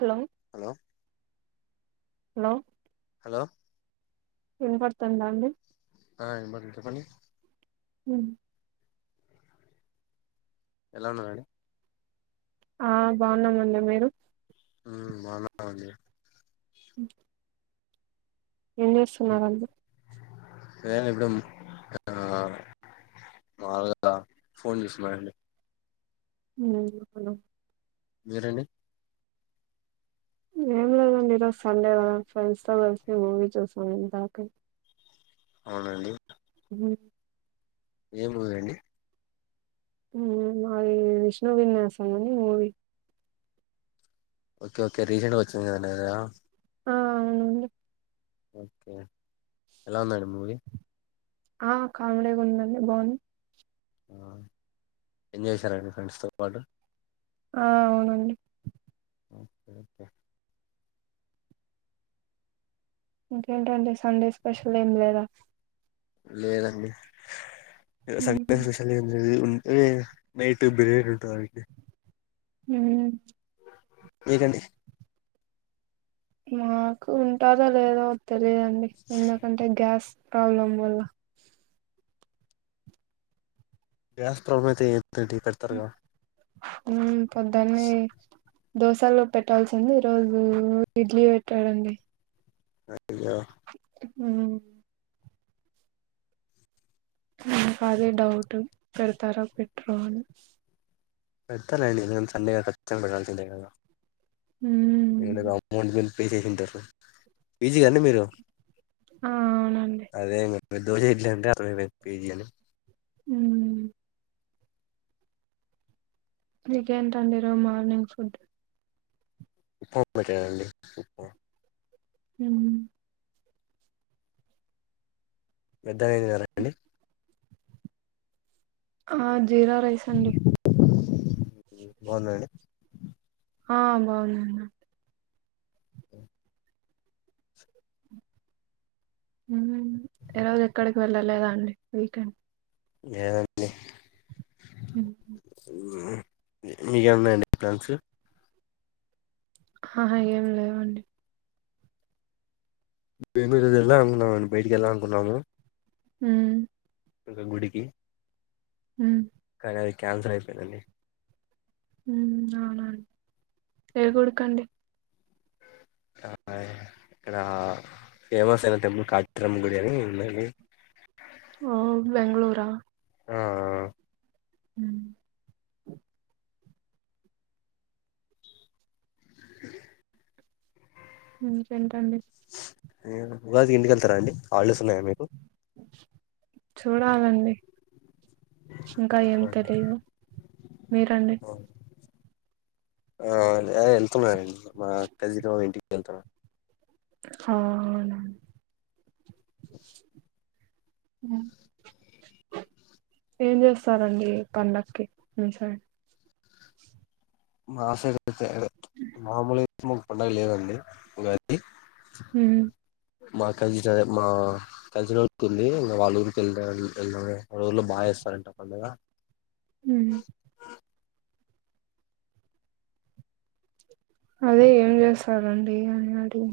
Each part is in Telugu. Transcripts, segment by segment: హలో హలో హలో హలో విన్ పడుతుందా అండి ఆ విన్‌బాడ్‌టుండి చెపాండి హ ఎలా ఉన్నాన్నాడి ఆ బాగున్నామండి మీరు హ్మ్ బావున్న అండీ మ్ ఎన్నస్తున్నార అంది నెన్ [unintelligible] ఇప్పుడు మాగా ఫోన్ చూసున్నానండి హా అను మిరాండి ఏం లేదండి ఈరోజు సండే కదా ఫ్రెండ్స్ తో కలిసి మూవీ చూసాం ఇందాకే అవునండి అవును ఏ మూవీ అండీ హా మాది విష్ణు విన్యాసం అని మూవీ ఓకే ఓకే రీసెంట్ గా వచ్చింది కదా ద ఆ అన్వు ఓకే ఎలా ఉందండి మూవి ఆ కామడేగా ఉందండి బాగుంది ఆ ఎంజాయ్ చేసారండి ఫ్రెండ్స్తో పాటు ఆ అవునండి ఓకే ఓకే. ఇంకేంటండి సండే స్పెషల్ ఏం లేదా లేదండి సాండే స్పెషల్ ఎంలే [unintelligible] ఏ నైట్ బిర్యానీ ఉండానికీ హ నికండి మాకు ఉంటదా లేదో తెలిదండి ఎందుకంటే గ్యాస్ ప్రాబ్లమ్ వల్ల గ్యాస్ ప్రబ్లమయితే ఏ ఉ పెద్దన్న దోశలో పెట్టాల్సింది ఈ రోజు ఇడ్లీ పెట్టాడండి యా మ్ నాకు అదే డౌట్ పెడతారా పెట్రో అని పెట్టాలండి ఎ సండే గాచ్చం పెట్టాల సింద్ సగా హ [unintelligible] అమౌంట్ మీరు పే చేసింటారు పజీ కాండి మీరు ఆ అవునండి మీర్ దోసే ఇడ్లీ అంటే అర్థమైంద్ పీజీ అని ఉహ్మ్ నీకేంటండీ ఈ రోజ్ మార్నింగ్ ఫుడ్ పోప్ పెట్టరండి ఉప్మా ఉహ్ పెద్దయినారండి అద్ జీర రైస్ అండి బావుదండి ఆ బావుంది అన్న ఊ ఊ ఈ రోజు ఎక్కడికి వెళ్ళలేదా అండి వీకెండ్ లేదండి మ్మ్ హుమ్ మీ కేమైన ఉన్నాయండి ప్లాన్స్ హాహా ఏం లేవండి బెంగళూరు వెళ్దాం అనుకున్నామండి బయటికి వెళ్దాం అనుకున్నాము హుమ్ ఒక గుడికి హు కాని అది కాన్సల్ అయిపోయిందండి ఉమ్ అవునా ఏ గుడికండి ఆ అయ్ అక్కడ ఫేమస్ అయిన టెంపుల్ కాయిత్రమ్మ గుడి అని ఉీ ఓ బెంగుళూరా ఆ హ్మ్ ఇంకేంటండీ ఉగాదికి ఇంటికెళ్తారా అండి హాలిడేస్ ఉన్నాయా మీకు చుడాలండి ఇంక ఏం తెలీదు మీరండి ఆ ఏ వెళ్తున్నండి మా కజిన్ వాళ్ళ ఇంటికి వెళ్తున్న హవున ఏం చేస్తారండి పండక్కి మి సైడ్ మా సైడ్ సైడ్ మామూలే మాక్ పండగ లేదండి ఉగాది హుమ్ మా కజిన్ అదే మా కలిసినోళ్ల పెళ్లి ఇంగా వాళ్ళ ఊరికి వెళ్తాం వెళ్దామ్ వాళ్ళ ఊళ్లో బాగా చేస్తారంట పండగ ఉమ్ అదే ఏం జేస్తారండి అని అడిగ్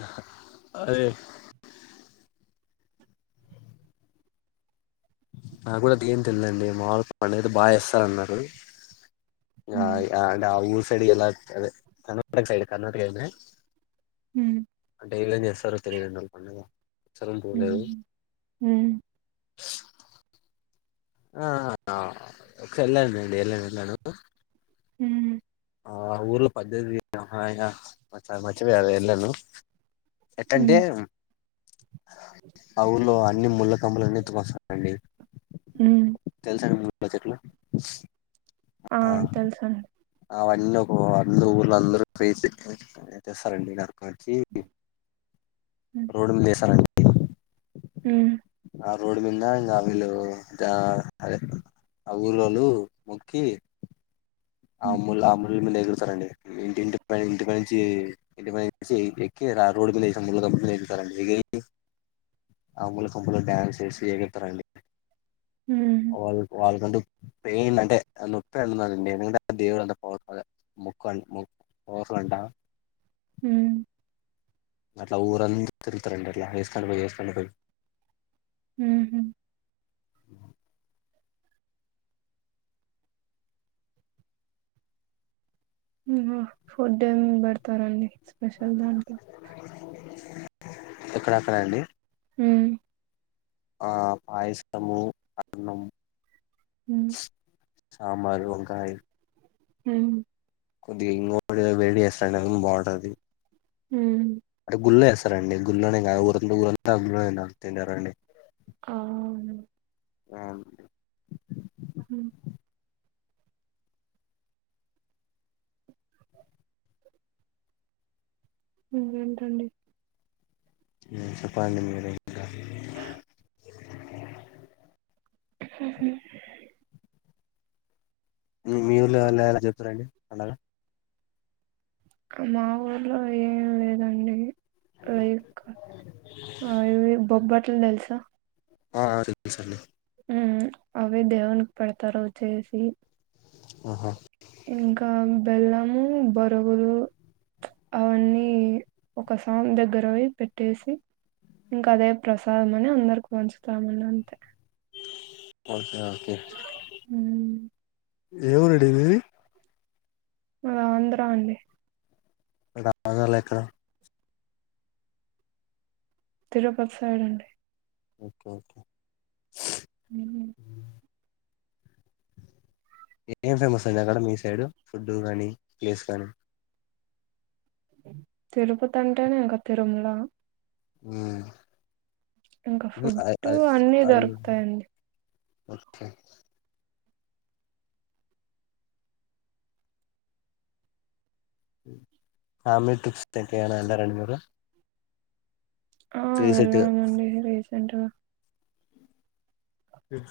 ఆహా నండి [unintelligible] నాకు కూడా ఎంతెల్ దండి మా వాళ్ళు పండగ ఐతే బా చేస్తా అన్నారు ఆ ఇక అంటే ఆ ఉస్ తెలీదు నాక్ అదే ఎలా కర్ణాటక సైడ్ కర్ణాటక ఐతే అంటే వీళ్ళేం చేస్తారో తెలిదండి నాక్ పండుగ ఉహుమ్ ఉమ్ ఆ సర్లే అండి నేనె వెళ్ళను హుమ్ ఆ ఊర్లో పద్దది అ ఇంగ మచ్చ మచ్చవి అవె ఎల్ను ఎక్కంటే ఆ ఊర్లో అన్ని ముళ్లకమ్మలన్నీ తావకొస్తారంండి తెలుసండి మీ బడ్ జట్లా ఆ తెలుసండి అవన్నీ ఒకవ అందరుూ ఊళ్ళ అందరూ ఫసిస్తారండి ఇరక వచ్చి రోడ్ మీద వేస్తర ఉమ్ ఆ రోడ్ మింద ఇంక వీళ్ళు దే ఆ ఊరులోళ్ళు మొక్కి ఉమ్, అమూల అమ్ మీద ఎగుడతారండి ఇంటింటి ఇంటిని నుంచి ఇంటి నుంచి ఎక్కి రోడ్ మీద అ మూల కంప మీద ఎక్కుతారండి ఎ ఆ అల కంపులు డ్యాన్స్ వేసి ఎగుడతారండి వాల్ వాల్కంటు పెయిన్ అంటే ఆ నొప్పి అన్నా నుండి దేవుడు అంతా పవర్ఫుల్ మొక్కు పవర్ఫుల్ అంట ఉమ్ అట్లా ఊరంత తిరుగుతారండి అట్లా వేసుకొని పోయి వేసుకొని పోయి ఊహు ఫుడ్ ఏమ్ పెడతారండి స్పెషల్ దాంట్ల ఎక్కడెక్కడ అండి హుమ్ ఆ పాయసము అన్నం హుమ్ సాంబార్ వంకాయ్ హుమ్ కొద్దిగా ఇంగోడె వేడిస్తాండ్ ఎ బావుంటది హుమ్ అంటె గుల్లే స్ రండి గుల్లోనెగ ఊరంతా తినరండి ఆ అ అండి హ ఏంటండి చెప్పండి మీరె ఇంకా మ్ హు మీ ఊర్లో అలా ఎలా చెస్తారండి పండగా మా ఊర్లో ఏం లేదండి లైక్ ఇ బొబ్బ ట్ల్ తెలుసా ఆ సరే [unintelligible] మ్ అవి దేవునికి పెడతారు చేసి ఆహా ఇంకా బెల్లము బొరుగులు అవన్నీ ఒక సామి దగ్గరబొయి పెట్టేసి ఇంకా అదే ప్రసాదం అని అందరికి పంచుతామని అంతే ఓ ఓకే ఎవూరండి మీది మాది ఆంద్ర అండి ఆంధ్రల ఎక్కడ? తిరుపతి సైడ్ అండి ఓకే ఓకే [unintelligible] ఏం ఫేమస్ అయింది అక్కడ మీ సైడ్ ఫుడ్డు కానీ ప్లేస్ కానీ తిరుపతి అంటేనే ఇంకా తిరుమల ఆ ఇంకా ఫుడ్ అన్నీ దొరుకుతాయండి ఓకే ఫ్యామిలీ ట్రిప్స్ ఎటు ఐనా వెళ్ళారండి మీరు ఆ రీసెంట్ గా వెళ్ళానండి రీసెంట్ గా స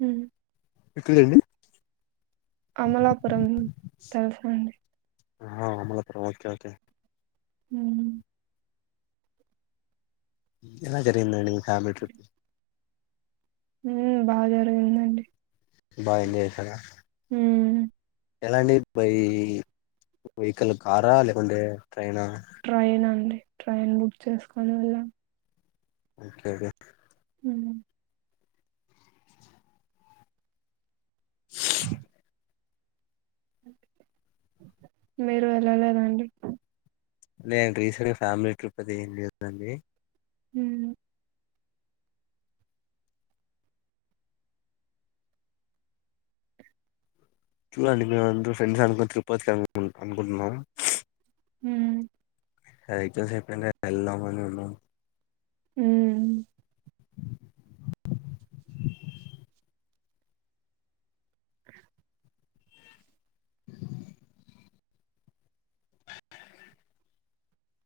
హ్మ్ ఎక్కడండి అమలాపురం తెలుసా అండి ఆ అమలాపురం ఓకే ఓకే హ్మ్ ఎలా జరిగిందండి ఫ్యామిలీ ట్రిప్ మ్ బాగా జరిగిందండి బాగ ఎంజాయ్ చేసార ఉమ్ ఎలాంటి బై వెహికల్ కారా లేకుంటే ట్రైనా ట్రైన్ అండి ట్రైన్ బుక్ చేసుకోని వెళ్ళాం ఓకే కే హ్మ్ మీరు వెల్లలేదా అండి నేను రీసెంట్ గా ఫ్యామిలీ ట్రిప్ అది ఏం లేదు అండి ఉమ్ ట్లండి మేమంద్రు ఫ్రెండ్సన్కోన్ తిరుపతికి అనుకు అనుకుంటున్నాం. హుమ్ ఇసారెగ్జామ్స్ అయ్పెయ్నాకెళ్దామనున్నాం. ఉమ్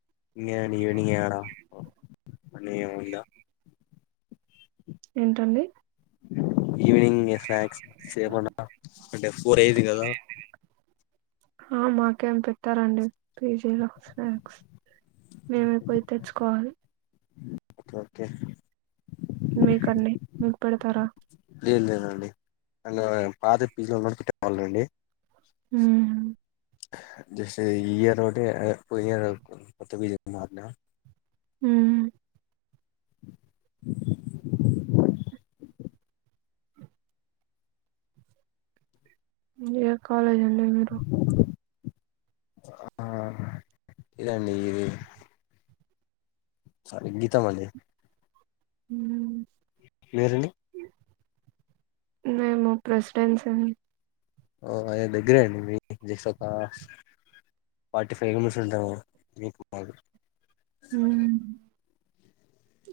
[unintelligible] ఏంటండి. ఈవినింగె స్నాక్స్ సేమన అంటె ఫోరైంది కద. ఆ మాకేం పెట్టరండి పీజీలో స్నాక్స్. మేమే పొయ్ తెచ్చుకోవాలి. మ్ ఒకె ఒకె. మీకండి మీక్ పెడతార. లేద్ లేదండి అన్ పాత పీజీలో ఉన్నప్పుడు పెట్టేవాల్లండి. ఉమ్ జస్ట్ ఈ ఇయరొకటే పొయ్యేంత వరకు కొత్త పీజీలోకి మార్నా. ఉమ్ ఏ కాలేజండి మీరు. ఆ ఇదండి ఇది. సారి గీతామణి. ఉమ్ మీరండి. నేము ప్రెసిడెన్సండి. ఓ అదె దగ్గరె అండి మీది జస్టొక ఫార్టీ ఫైవ్ [unintelligible] ఉంటాము మీకు మాకు. ఉమ్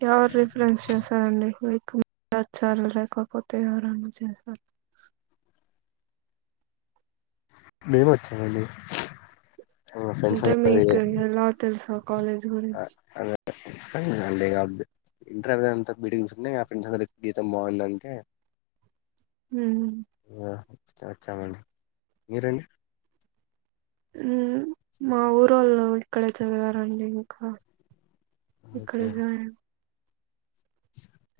ఎవర్ రిఫరెన్స్ చేసారండి మీ. [unintelligible] వచ్చారు లేకపోతే ఎవరన్న చేశారు. మేమొచ్చామండి. అంటె మీకు ఎలా తెల్సు. కాలేజ్ గురించి. [unintelligible] ఇంటరైపొయ్ అంతా బీటెక్ దీస్కుంటే ఆ ఫ్రెండ్సందరు గీతం బాందంటె. మ్మ్. అ చ చాలండి మీరండి. ఉమ్ మా ఊరోళ్ళు ఇక్కడే చదివారండి ఇంక. ఇక్కడె జాయన్.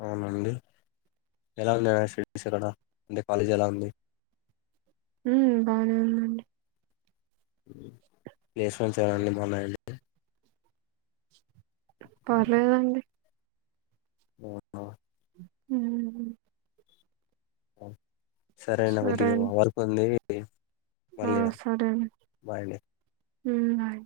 ఔనండి ఎలా ఉంది [unintelligible] అంటె కాలేజెలా ఉంది. ఉమ్ బానే ఉందండి. ప్లేస్మెంట్స్ యావండి బాన్నాయండి. పర్లేదండి. ఒ ఓ హు అ సరే అన్న కొద్దిగా వర్క్ ఉంది ఓకే ఆ సరే అండి అండి హు బాయ్